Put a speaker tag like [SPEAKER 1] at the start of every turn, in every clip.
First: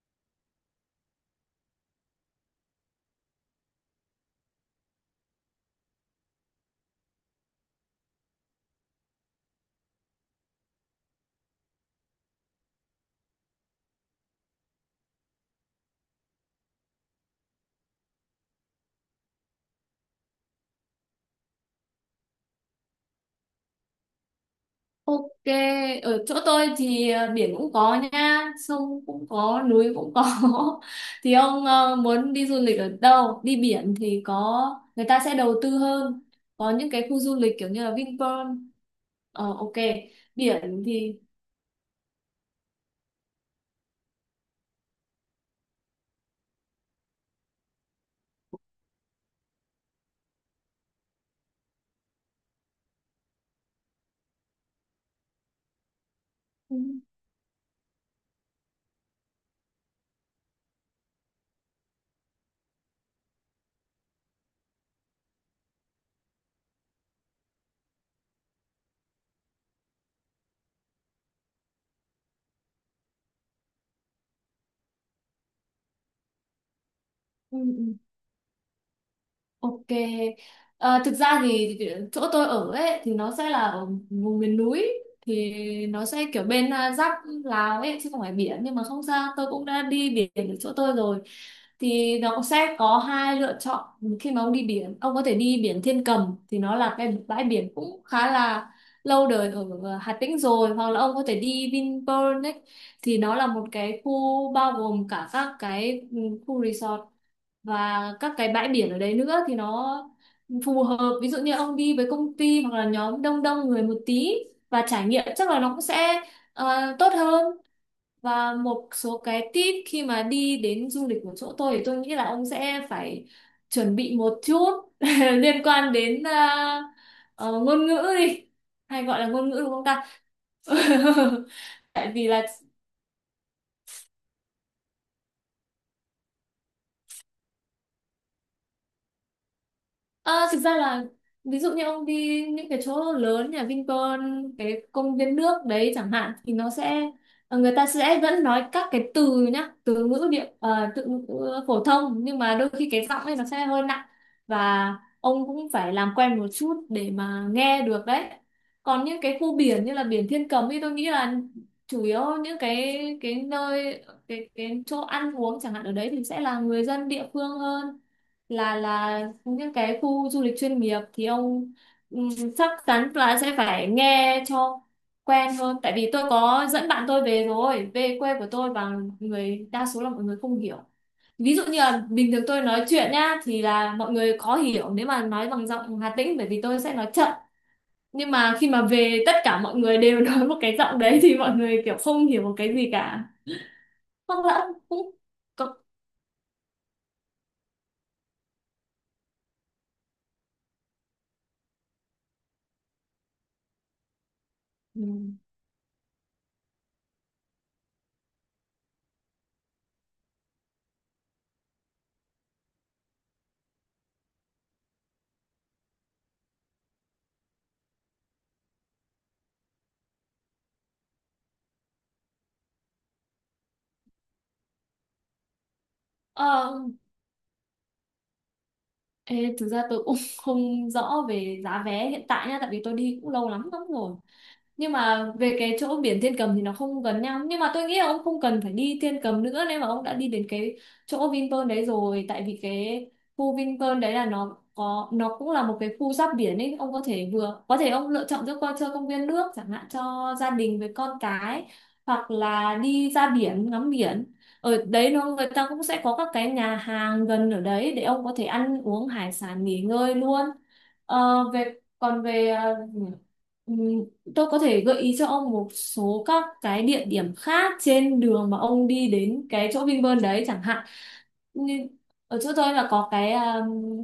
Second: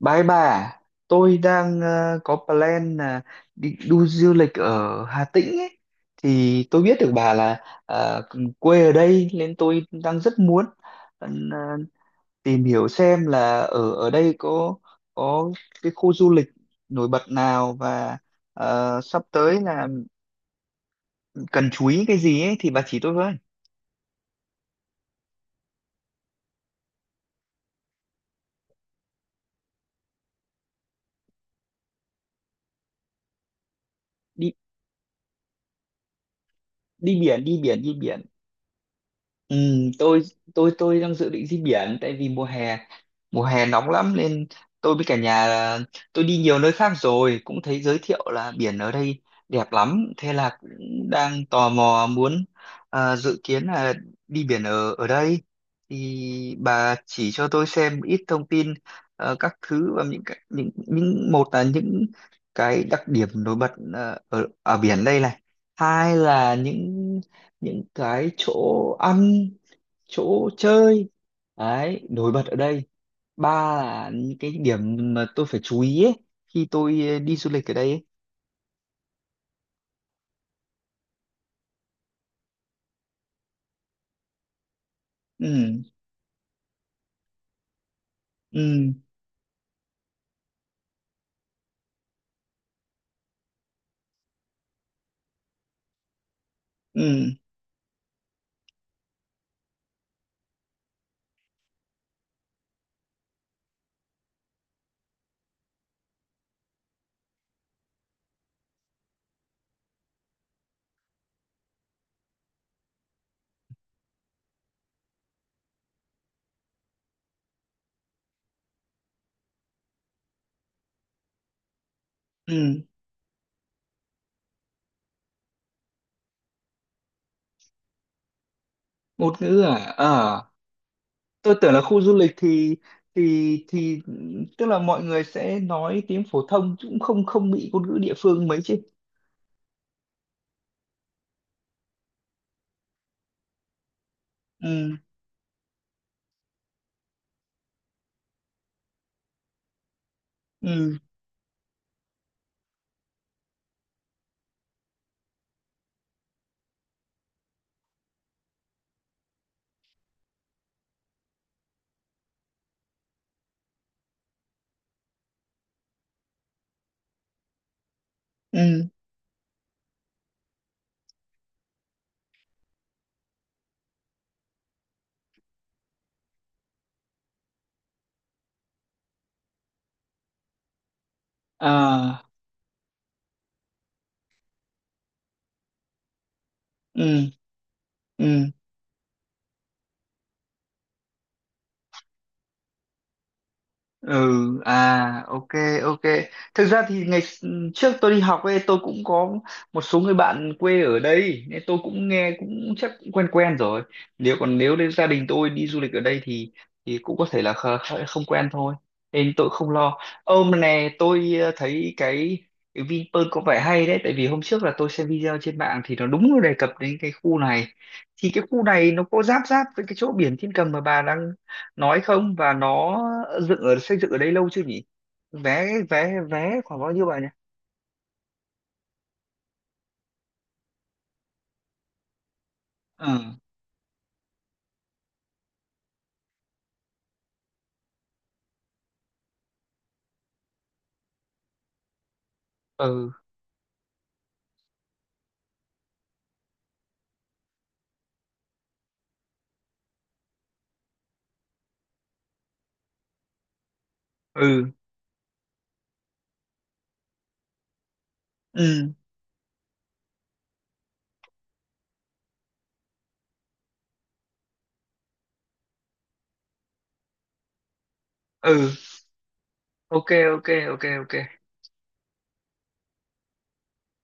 [SPEAKER 1] Bái bà, tôi đang có plan là đi du lịch ở Hà Tĩnh ấy. Thì tôi biết được bà là ờ, quê ở đây nên tôi đang rất muốn ờ, tìm hiểu xem là ở ở đây có có cái khu du lịch nổi bật nào và sắp tới là cần chú ý cái gì ấy thì bà chỉ tôi với.
[SPEAKER 2] Ok, ở chỗ tôi thì biển cũng có nha, sông cũng có, núi cũng có. Thì ông muốn đi du lịch ở đâu? Đi biển thì có,
[SPEAKER 1] Đi
[SPEAKER 2] người ta sẽ đầu tư hơn. Có những cái
[SPEAKER 1] Đi
[SPEAKER 2] khu du
[SPEAKER 1] biển,
[SPEAKER 2] lịch
[SPEAKER 1] đi
[SPEAKER 2] kiểu
[SPEAKER 1] biển,
[SPEAKER 2] như
[SPEAKER 1] đi
[SPEAKER 2] là
[SPEAKER 1] biển.
[SPEAKER 2] Vinpearl.
[SPEAKER 1] Ừ,
[SPEAKER 2] Ok,
[SPEAKER 1] tôi tôi
[SPEAKER 2] biển
[SPEAKER 1] tôi đang
[SPEAKER 2] thì.
[SPEAKER 1] dự định đi biển tại vì mùa hè nóng lắm nên tôi với cả nhà là- tôi đi nhiều nơi khác rồi cũng thấy giới thiệu là biển ở đây đẹp lắm, thế là cũng đang tò mò muốn, dự kiến là đi biển ở ở đây. Thì
[SPEAKER 2] Ừ,
[SPEAKER 1] bà chỉ cho tôi xem ít thông tin các thứ. Và những một là những cái đặc điểm nổi bật ở ở biển đây này, hai là những cái chỗ ăn chỗ chơi đấy nổi bật ở đây, ba là những cái điểm mà tôi phải chú ý ấy, khi tôi đi du
[SPEAKER 2] ừ,
[SPEAKER 1] lịch ở đây
[SPEAKER 2] ừ.
[SPEAKER 1] ấy.
[SPEAKER 2] Ok. Thực ra thì chỗ tôi ở ấy thì nó sẽ là ở vùng miền núi,
[SPEAKER 1] Ừ.
[SPEAKER 2] thì nó sẽ kiểu bên giáp Lào ấy, chứ không phải biển, nhưng mà
[SPEAKER 1] Ừ.
[SPEAKER 2] không sao, tôi cũng đã đi biển ở chỗ tôi rồi. Thì nó cũng sẽ có hai lựa chọn khi mà ông đi biển. Ông có thể đi biển Thiên Cầm, thì nó là
[SPEAKER 1] Ừ.
[SPEAKER 2] cái bãi biển cũng khá là lâu đời ở Hà Tĩnh rồi, hoặc là ông có thể đi Vinpearl ấy. Thì nó là một cái khu bao gồm cả các cái khu resort và các cái bãi biển ở đấy nữa. Thì nó phù hợp ví dụ như ông đi với công ty hoặc là nhóm đông đông người một tí, và trải nghiệm chắc là nó cũng sẽ tốt hơn. Và một số cái tip khi mà đi đến du lịch của chỗ tôi thì tôi nghĩ là ông
[SPEAKER 1] Ừ.
[SPEAKER 2] sẽ phải chuẩn bị một chút liên quan đến ờ, ngôn ngữ đi, hay gọi là
[SPEAKER 1] Ngôn
[SPEAKER 2] ngôn
[SPEAKER 1] ngữ
[SPEAKER 2] ngữ đúng
[SPEAKER 1] à?
[SPEAKER 2] không ta.
[SPEAKER 1] Ờ, tôi tưởng là khu
[SPEAKER 2] Tại
[SPEAKER 1] du
[SPEAKER 2] vì
[SPEAKER 1] lịch
[SPEAKER 2] là
[SPEAKER 1] thì thì tức là mọi người sẽ nói tiếng phổ thông chứ cũng không không bị ngôn ngữ địa phương mấy chứ.
[SPEAKER 2] Ờ, thực ra là ví dụ như ông đi những cái chỗ lớn nhà Vinpearl, cái
[SPEAKER 1] Ừ.
[SPEAKER 2] công viên nước đấy chẳng hạn, thì nó sẽ người ta sẽ vẫn nói các cái từ nhá, từ ngữ địa
[SPEAKER 1] Ừ.
[SPEAKER 2] từ ngữ phổ thông, nhưng mà đôi khi cái giọng ấy nó sẽ hơi nặng, và ông cũng phải làm quen một chút để mà nghe được đấy. Còn những cái khu biển như là biển Thiên Cầm thì tôi nghĩ là chủ yếu những cái nơi cái chỗ ăn uống chẳng hạn ở đấy thì sẽ là người dân địa phương hơn là
[SPEAKER 1] Ừ.
[SPEAKER 2] là những cái khu du lịch chuyên nghiệp. Thì ông ừm, chắc chắn là sẽ phải nghe cho quen hơn, tại vì tôi có dẫn bạn tôi về rồi, về quê của tôi, và người đa số là mọi người không hiểu. Ví dụ như là
[SPEAKER 1] À.
[SPEAKER 2] bình thường tôi nói chuyện nhá, thì là mọi người khó hiểu nếu mà nói bằng giọng Hà Tĩnh, bởi vì tôi sẽ nói
[SPEAKER 1] Ừ.
[SPEAKER 2] chậm. Nhưng
[SPEAKER 1] Ừ.
[SPEAKER 2] mà khi mà về, tất cả mọi người đều nói một cái giọng đấy, thì mọi người kiểu không hiểu một cái gì cả.
[SPEAKER 1] Ừ.
[SPEAKER 2] Hoặc là
[SPEAKER 1] À, ok.
[SPEAKER 2] có-
[SPEAKER 1] Ok, thực ra thì trước tôi đi học ấy, tôi cũng có một số người bạn quê ở đây nên tôi cũng nghe cũng chắc cũng quen quen rồi. Nếu còn nếu đến gia đình
[SPEAKER 2] ừm.
[SPEAKER 1] tôi đi du lịch ở đây thì cũng có thể là không quen thôi, nên tôi không lo. Ôm này, tôi thấy cái Vinpearl có vẻ hay đấy, tại vì hôm trước là tôi xem video trên mạng thì nó đúng đề cập đến cái khu này. Thì cái khu này nó có giáp giáp với cái chỗ biển Thiên Cầm mà bà đang nói không, và nó dựng ở xây dựng ở đây lâu chưa nhỉ? Vé vé Vé
[SPEAKER 2] Ờ,
[SPEAKER 1] khoảng bao nhiêu bà nhỉ?
[SPEAKER 2] Ê, thực ra tôi cũng không rõ về giá vé hiện tại nha, tại vì tôi
[SPEAKER 1] Ừ.
[SPEAKER 2] đi cũng lâu lắm lắm rồi. Nhưng mà về cái chỗ biển Thiên Cầm thì nó không gần nhau, nhưng mà tôi nghĩ là ông không cần phải đi Thiên Cầm nữa nếu mà ông đã đi đến cái chỗ Vinpearl đấy rồi. Tại vì cái
[SPEAKER 1] Ừ.
[SPEAKER 2] khu Vinpearl đấy là nó có, nó cũng là một cái khu giáp biển ấy. Ông có thể vừa có thể ông lựa chọn giữa coi chơi công viên nước chẳng hạn cho gia đình với con cái, hoặc là đi ra biển ngắm biển.
[SPEAKER 1] Ừ.
[SPEAKER 2] Ở đấy nó người ta cũng sẽ có các cái nhà hàng gần ở đấy để ông có thể ăn
[SPEAKER 1] Ừ.
[SPEAKER 2] uống hải sản, nghỉ ngơi luôn. Về còn về ừ, tôi có thể gợi ý cho ông một số các cái địa điểm khác trên đường
[SPEAKER 1] Ừ.
[SPEAKER 2] mà ông đi đến cái chỗ
[SPEAKER 1] Ok.
[SPEAKER 2] Vinpearl đấy
[SPEAKER 1] Ok.
[SPEAKER 2] chẳng
[SPEAKER 1] Ok.
[SPEAKER 2] hạn.
[SPEAKER 1] Ok.
[SPEAKER 2] Như ở chỗ tôi là có cái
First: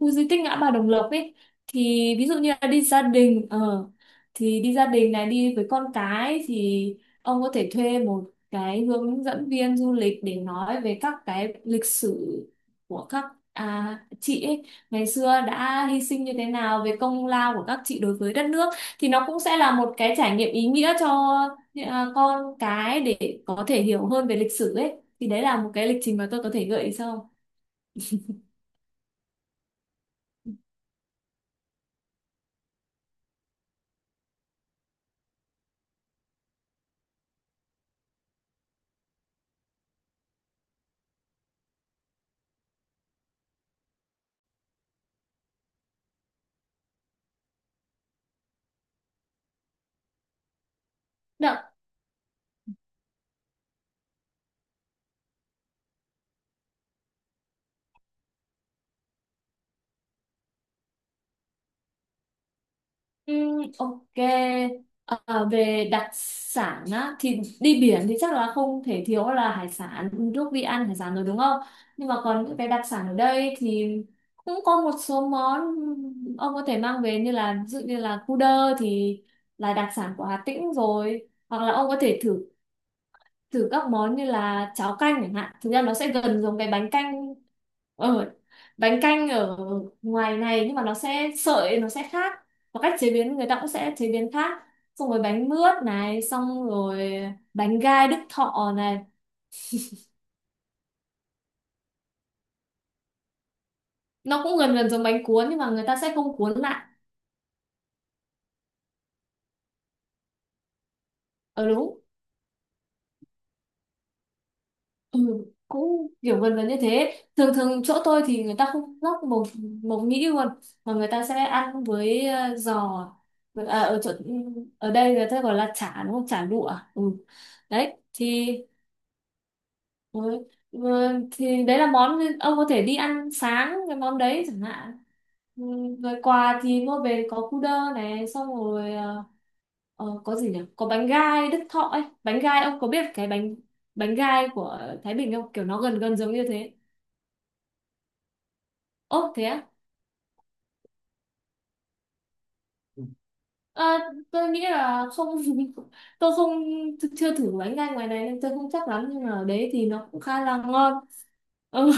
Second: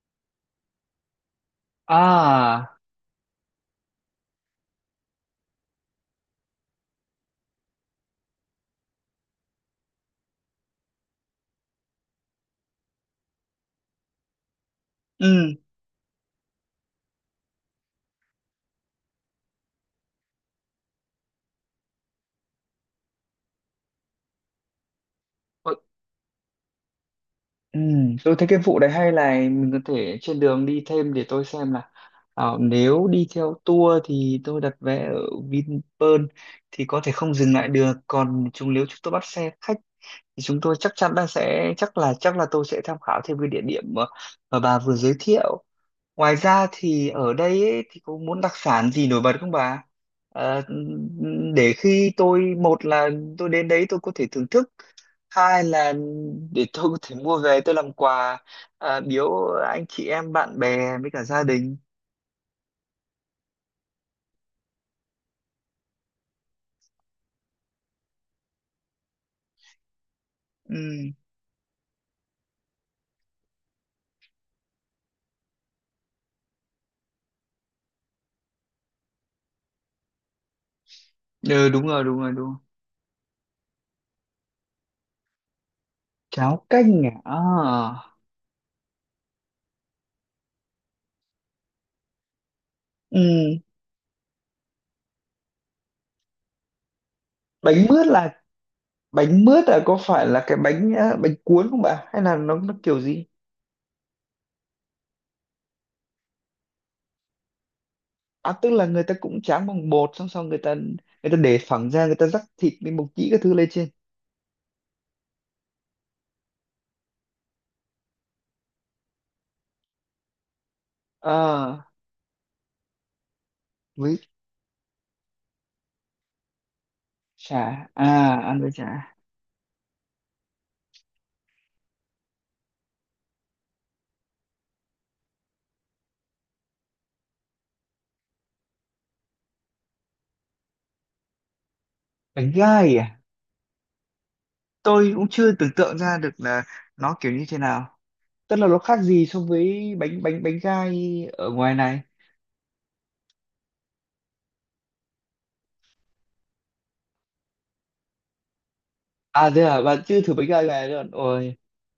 [SPEAKER 2] khu di tích ngã ba Đồng Lộc ấy, thì ví dụ như
[SPEAKER 1] À.
[SPEAKER 2] là đi gia đình ờ thì đi gia đình này, đi với con cái, thì ông có thể thuê một cái hướng dẫn viên du lịch để nói về các cái lịch sử của các chị ấy ngày xưa
[SPEAKER 1] Ừ.
[SPEAKER 2] đã hy sinh như thế nào, về công lao của các chị đối với đất nước. Thì nó cũng sẽ là một cái trải nghiệm ý nghĩa cho con cái để có thể hiểu hơn về lịch sử ấy. Thì đấy là một
[SPEAKER 1] Ừ.
[SPEAKER 2] cái lịch trình mà tôi có thể gợi ý sau.
[SPEAKER 1] Ừ. Tôi thấy cái vụ đấy hay, là mình có thể trên đường đi thêm. Để tôi xem là nếu đi theo tour thì tôi đặt vé ở Vinpearl thì có thể không dừng lại được, còn nếu chúng tôi bắt xe khách thì chúng tôi chắc chắn là sẽ, chắc là tôi sẽ tham khảo thêm cái địa điểm mà bà vừa giới thiệu. Ngoài ra thì ở đây ấy, thì có muốn đặc sản gì nổi bật không bà? Ờ, để
[SPEAKER 2] Đạ,
[SPEAKER 1] khi tôi, một là tôi đến đấy tôi có thể thưởng thức, hai là để tôi có thể mua về tôi làm quà, biếu anh chị em bạn bè với cả gia đình.
[SPEAKER 2] ok. Về đặc sản á, thì đi biển thì chắc là không thể thiếu là hải sản, lúc đi ăn hải
[SPEAKER 1] Ừ.
[SPEAKER 2] sản rồi đúng không. Nhưng mà còn những cái đặc sản ở đây thì cũng có một số món ông có thể mang về, như là ví dụ như là cu đơ thì là đặc sản của Hà Tĩnh rồi, hoặc
[SPEAKER 1] Ừ,
[SPEAKER 2] là
[SPEAKER 1] đúng
[SPEAKER 2] ông có
[SPEAKER 1] rồi, đúng
[SPEAKER 2] thể
[SPEAKER 1] rồi,
[SPEAKER 2] thử
[SPEAKER 1] đúng rồi.
[SPEAKER 2] thử các món như là cháo canh chẳng hạn. Thực ra nó sẽ gần giống
[SPEAKER 1] Cháo
[SPEAKER 2] cái
[SPEAKER 1] canh à? À.
[SPEAKER 2] ở bánh canh ở ngoài này, nhưng mà nó sẽ sợi, nó sẽ khác, và cách chế biến người
[SPEAKER 1] Ừ.
[SPEAKER 2] ta cũng sẽ chế biến khác. Xong rồi bánh mướt này, xong rồi bánh
[SPEAKER 1] bánh mướt
[SPEAKER 2] gai Đức
[SPEAKER 1] là
[SPEAKER 2] Thọ này.
[SPEAKER 1] Bánh mướt là có phải là cái bánh bánh cuốn không bà, hay là nó kiểu gì?
[SPEAKER 2] Nó cũng gần gần giống bánh cuốn nhưng mà người ta sẽ không cuốn lại.
[SPEAKER 1] À, tức là người ta cũng tráng bằng bột, xong xong người ta để
[SPEAKER 2] Ờ
[SPEAKER 1] phẳng
[SPEAKER 2] Đúng.
[SPEAKER 1] ra, người ta rắc thịt với mộc nhĩ các thứ lên trên.
[SPEAKER 2] Ừ, cũng kiểu gần gần như thế. Thường thường chỗ tôi thì người ta không lóc mộc mộc nhĩ luôn, mà người ta sẽ ăn
[SPEAKER 1] À,
[SPEAKER 2] với giò. Ở chỗ
[SPEAKER 1] với
[SPEAKER 2] ở đây người ta gọi là chả đúng không, chả lụa. Ừ.
[SPEAKER 1] chả.
[SPEAKER 2] Đấy
[SPEAKER 1] À,
[SPEAKER 2] thì.
[SPEAKER 1] ăn với chả.
[SPEAKER 2] Ừ. Ừ, thì đấy là món ông có thể đi ăn sáng, cái món đấy chẳng hạn. Ừ, rồi quà thì mua về có cu đơ này, xong rồi có gì nhỉ, có bánh gai Đức Thọ ấy. Bánh
[SPEAKER 1] Bánh
[SPEAKER 2] gai ông có
[SPEAKER 1] gai
[SPEAKER 2] biết
[SPEAKER 1] à?
[SPEAKER 2] cái bánh bánh gai của
[SPEAKER 1] Tôi
[SPEAKER 2] Thái
[SPEAKER 1] cũng
[SPEAKER 2] Bình
[SPEAKER 1] chưa
[SPEAKER 2] không, kiểu
[SPEAKER 1] tưởng
[SPEAKER 2] nó
[SPEAKER 1] tượng
[SPEAKER 2] gần gần
[SPEAKER 1] ra được
[SPEAKER 2] giống như
[SPEAKER 1] là
[SPEAKER 2] thế.
[SPEAKER 1] nó kiểu như thế nào, tức là nó khác gì
[SPEAKER 2] Ố
[SPEAKER 1] so
[SPEAKER 2] thế á.
[SPEAKER 1] với bánh bánh bánh gai ở ngoài này.
[SPEAKER 2] Ờ, tôi nghĩ là không. tôi không chưa thử bánh gai ngoài này nên tôi không chắc lắm, nhưng mà ở
[SPEAKER 1] À thế
[SPEAKER 2] đấy
[SPEAKER 1] à?
[SPEAKER 2] thì
[SPEAKER 1] Bạn
[SPEAKER 2] nó
[SPEAKER 1] chưa
[SPEAKER 2] cũng
[SPEAKER 1] thử
[SPEAKER 2] khá
[SPEAKER 1] bánh
[SPEAKER 2] là
[SPEAKER 1] gai này
[SPEAKER 2] ngon.
[SPEAKER 1] rồi. Ôi,
[SPEAKER 2] Ừ.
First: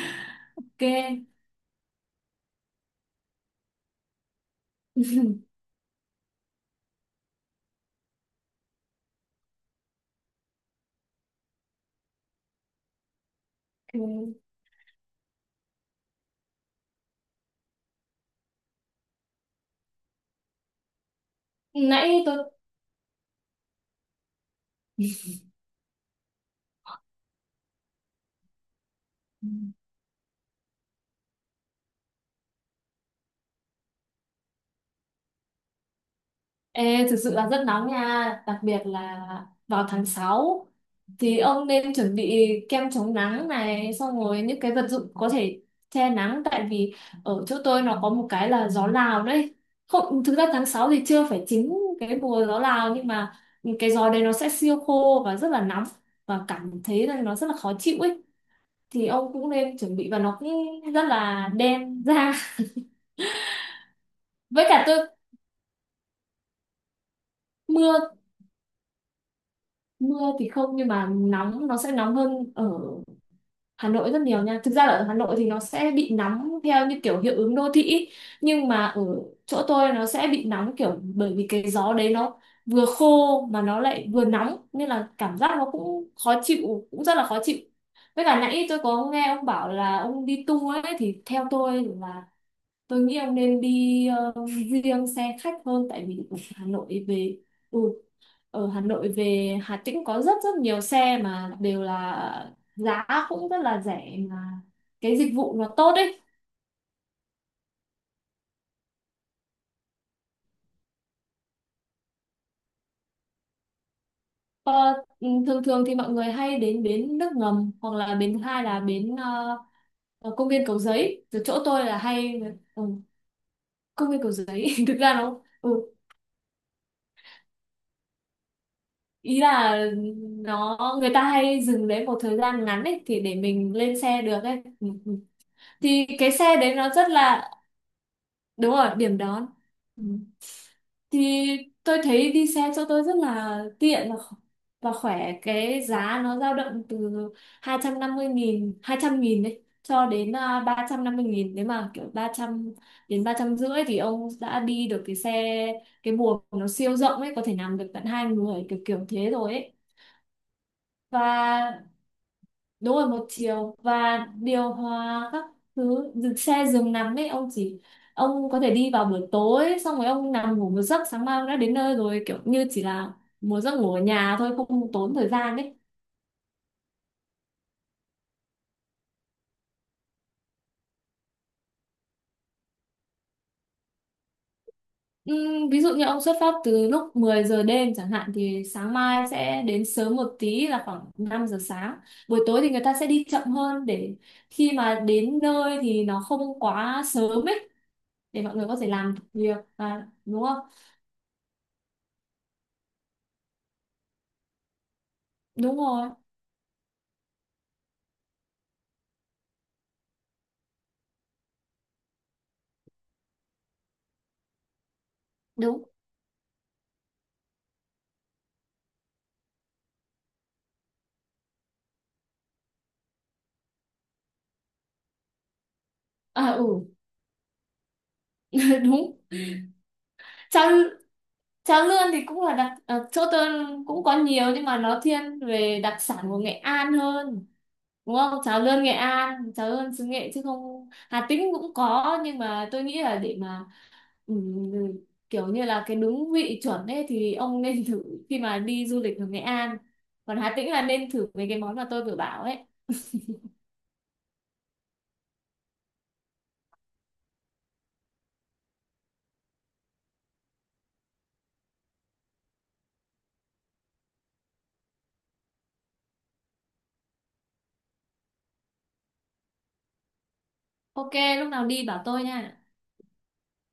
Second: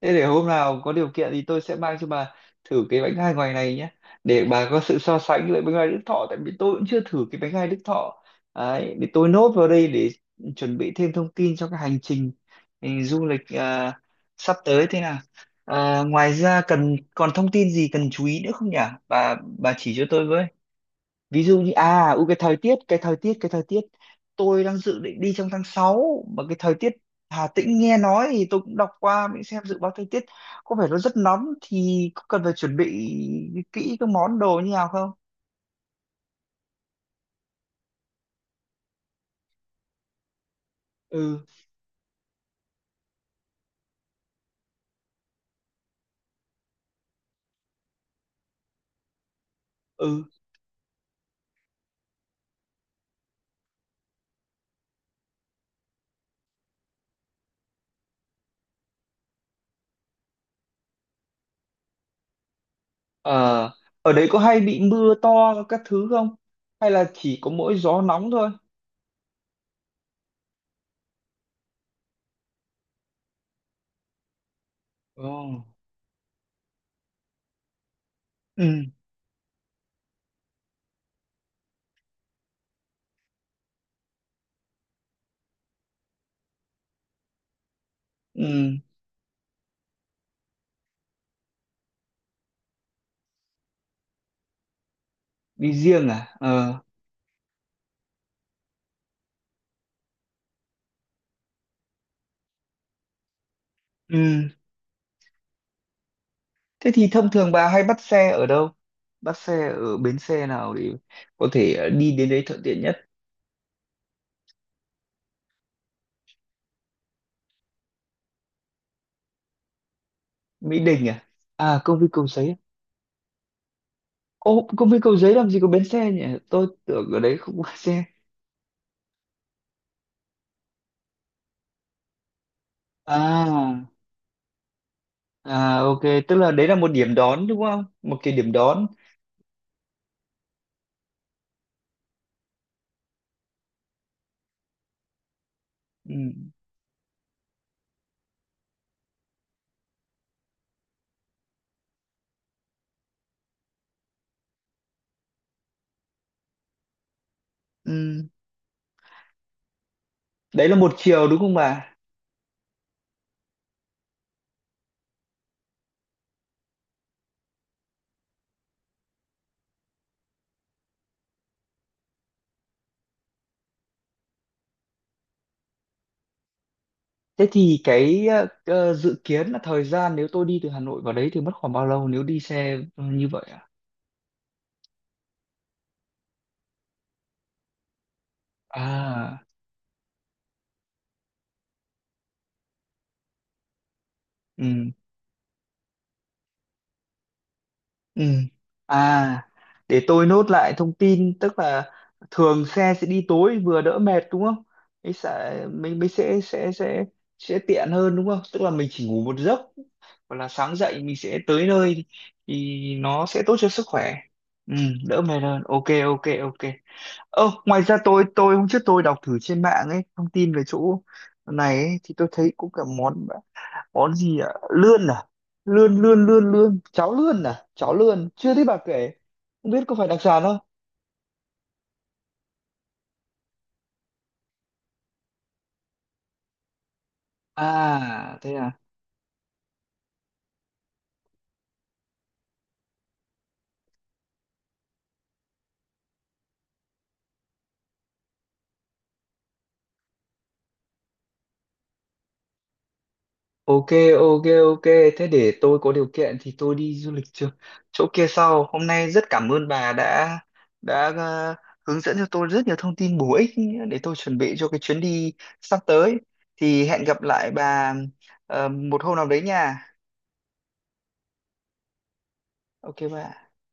[SPEAKER 1] thế để hôm nào
[SPEAKER 2] Ok.
[SPEAKER 1] có điều kiện thì tôi sẽ mang cho bà thử cái bánh gai ngoài này nhé, để bà có sự so sánh với bánh gai Đức Thọ, tại vì tôi cũng chưa thử cái bánh gai Đức Thọ. Đấy, để tôi nốt vào đây để chuẩn bị thêm thông tin cho cái hành trình du lịch
[SPEAKER 2] Ok.
[SPEAKER 1] sắp tới thế nào. À, ngoài ra còn thông tin gì cần chú ý nữa không nhỉ, bà chỉ cho tôi với. Ví dụ như
[SPEAKER 2] nãy
[SPEAKER 1] cái thời tiết, cái thời tiết. Tôi đang dự định đi trong tháng 6 mà cái thời tiết Hà Tĩnh nghe nói, thì tôi cũng đọc qua mình xem
[SPEAKER 2] tôi
[SPEAKER 1] dự báo thời tiết có vẻ nó rất nóng, thì có cần phải chuẩn bị kỹ các món đồ như nào không?
[SPEAKER 2] Ê, thực sự là rất nóng nha, đặc biệt là vào tháng 6,
[SPEAKER 1] Ừ.
[SPEAKER 2] thì ông nên chuẩn bị kem chống nắng này, xong rồi những cái vật dụng có thể che nắng, tại vì ở chỗ tôi nó có một cái là gió Lào đấy.
[SPEAKER 1] Ừ.
[SPEAKER 2] Không, thực ra tháng 6 thì chưa phải chính cái mùa gió Lào, nhưng mà cái gió đấy nó sẽ siêu khô và rất là nóng, và cảm thấy là nó rất là khó chịu ấy. Thì ông cũng nên chuẩn bị, và nó cũng rất là đen da.
[SPEAKER 1] Ờ, ở đấy có hay
[SPEAKER 2] Với
[SPEAKER 1] bị
[SPEAKER 2] cả tôi
[SPEAKER 1] mưa to các thứ không, hay là chỉ có mỗi
[SPEAKER 2] mưa
[SPEAKER 1] gió nóng thôi?
[SPEAKER 2] Mưa thì không, nhưng mà nóng, nó sẽ nóng hơn ở Hà Nội rất nhiều nha. Thực ra là ở Hà
[SPEAKER 1] Ồ.
[SPEAKER 2] Nội thì nó sẽ bị nóng theo như kiểu hiệu ứng đô thị ý. Nhưng
[SPEAKER 1] Ừ.
[SPEAKER 2] mà ở chỗ tôi nó sẽ bị nóng kiểu bởi vì cái gió đấy nó vừa khô mà nó lại vừa nóng, nên là cảm giác nó cũng khó chịu, cũng rất là khó chịu. Với cả
[SPEAKER 1] Ừ.
[SPEAKER 2] nãy tôi có nghe ông bảo là ông đi tour ấy, thì theo tôi là tôi nghĩ ông nên đi riêng xe khách
[SPEAKER 1] Đi
[SPEAKER 2] hơn, tại
[SPEAKER 1] riêng
[SPEAKER 2] vì
[SPEAKER 1] à? Ờ.
[SPEAKER 2] Ừ, ở Hà Nội về Hà Tĩnh có rất rất nhiều xe mà đều là giá cũng rất là rẻ
[SPEAKER 1] Ừ.
[SPEAKER 2] mà cái dịch vụ nó tốt ấy.
[SPEAKER 1] Thế thì thông thường bà hay bắt xe ở đâu? Bắt xe ở bến xe nào để có thể đi đến đấy thuận tiện nhất?
[SPEAKER 2] ờ, Thường thường thì mọi người hay đến bến nước ngầm, hoặc là bến thứ hai là bến ở công viên
[SPEAKER 1] Mỹ
[SPEAKER 2] Cầu
[SPEAKER 1] Đình à?
[SPEAKER 2] Giấy, từ chỗ
[SPEAKER 1] À,
[SPEAKER 2] tôi
[SPEAKER 1] công
[SPEAKER 2] là
[SPEAKER 1] viên Cầu
[SPEAKER 2] hay
[SPEAKER 1] Giấy.
[SPEAKER 2] ừ, công viên Cầu
[SPEAKER 1] Ô,
[SPEAKER 2] Giấy.
[SPEAKER 1] công
[SPEAKER 2] Thực
[SPEAKER 1] viên
[SPEAKER 2] ra
[SPEAKER 1] Cầu Giấy
[SPEAKER 2] nó
[SPEAKER 1] làm gì có bến xe nhỉ? Tôi tưởng ở đấy không có xe.
[SPEAKER 2] ý là nó người ta hay dừng đấy một thời gian ngắn ấy, thì để mình
[SPEAKER 1] À.
[SPEAKER 2] lên xe được ấy. Ừ, ừ.
[SPEAKER 1] À, ok,
[SPEAKER 2] Thì cái
[SPEAKER 1] tức là
[SPEAKER 2] xe
[SPEAKER 1] đấy là
[SPEAKER 2] đấy
[SPEAKER 1] một
[SPEAKER 2] nó rất
[SPEAKER 1] điểm đón
[SPEAKER 2] là
[SPEAKER 1] đúng không? Một cái điểm
[SPEAKER 2] đúng
[SPEAKER 1] đón.
[SPEAKER 2] rồi, điểm đón. Ừ. Thì tôi thấy đi xe cho tôi rất là tiện và và khỏe, cái
[SPEAKER 1] Ừ.
[SPEAKER 2] giá nó dao động từ 250.000, 200.000 đấy, cho đến 350.000, nếu mà kiểu 300 đến 300 rưỡi thì ông đã đi được cái xe, cái buồng nó siêu rộng ấy, có thể nằm được tận
[SPEAKER 1] Ừ.
[SPEAKER 2] hai người kiểu kiểu thế rồi ấy.
[SPEAKER 1] Đấy là một chiều đúng không
[SPEAKER 2] Và
[SPEAKER 1] bà?
[SPEAKER 2] đúng rồi, một chiều, và điều hòa các thứ, dừng xe giường nằm ấy, ông có thể đi vào buổi tối, xong rồi ông nằm ngủ một giấc, sáng mai ông đã đến nơi rồi, kiểu như chỉ là một giấc ngủ ở nhà thôi, không tốn thời gian ấy.
[SPEAKER 1] Thế thì ờ, dự kiến là thời gian nếu tôi đi từ Hà Nội vào đấy thì mất khoảng bao lâu nếu đi xe như vậy à?
[SPEAKER 2] Ví dụ như ông xuất phát từ lúc 10 giờ đêm chẳng hạn, thì sáng mai
[SPEAKER 1] À.
[SPEAKER 2] sẽ đến sớm một tí, là khoảng 5 giờ sáng. Buổi tối thì người ta sẽ đi chậm hơn để
[SPEAKER 1] Ừ.
[SPEAKER 2] khi mà đến nơi thì nó không quá sớm ấy,
[SPEAKER 1] Ừ.
[SPEAKER 2] để mọi người có thể làm
[SPEAKER 1] À,
[SPEAKER 2] việc,
[SPEAKER 1] để
[SPEAKER 2] và
[SPEAKER 1] tôi
[SPEAKER 2] đúng
[SPEAKER 1] nốt
[SPEAKER 2] không.
[SPEAKER 1] lại thông tin, tức là thường xe sẽ đi tối vừa đỡ mệt đúng không? Mới sẽ
[SPEAKER 2] Đúng
[SPEAKER 1] mình mới
[SPEAKER 2] rồi,
[SPEAKER 1] sẽ tiện hơn đúng không? Tức là mình chỉ ngủ một giấc hoặc là sáng dậy mình sẽ tới nơi, thì nó sẽ tốt cho sức khỏe. Ừ, đỡ mệt hơn. Ok,
[SPEAKER 2] đúng.
[SPEAKER 1] ok, ok. Ơ, ngoài ra tôi hôm trước tôi đọc thử trên mạng ấy thông tin về chỗ này ấy, thì tôi thấy cũng cả món, món gì ạ, lươn à, lươn lươn
[SPEAKER 2] À
[SPEAKER 1] lươn lươn
[SPEAKER 2] ừ,
[SPEAKER 1] cháo lươn. À, cháo lươn chưa thấy bà kể,
[SPEAKER 2] đúng.
[SPEAKER 1] không biết có phải đặc sản không.
[SPEAKER 2] Cháo cháo lươn thì cũng là chỗ tôi cũng có nhiều, nhưng mà nó thiên về đặc sản của Nghệ An hơn. Đúng
[SPEAKER 1] À
[SPEAKER 2] không?
[SPEAKER 1] thế
[SPEAKER 2] Cháo
[SPEAKER 1] à?
[SPEAKER 2] lươn Nghệ An, cháo lươn xứ Nghệ chứ không, Hà Tĩnh cũng có, nhưng mà tôi nghĩ là để mà ừm, kiểu như là cái đúng vị chuẩn ấy thì ông nên thử khi mà đi du lịch ở Nghệ An. Còn Hà Tĩnh là nên thử mấy cái món mà tôi vừa bảo ấy.
[SPEAKER 1] Ok. Ok, ok, thế để tôi có điều kiện thì tôi đi du lịch trước, chỗ kia sau. Hôm nay rất cảm ơn bà đã đã ờ, hướng dẫn cho tôi rất nhiều thông tin bổ ích để tôi chuẩn bị cho cái chuyến đi sắp tới. Thì hẹn gặp lại bà một hôm nào đấy nha.
[SPEAKER 2] Ok, lúc nào đi bảo tôi nha.
[SPEAKER 1] Ok bà.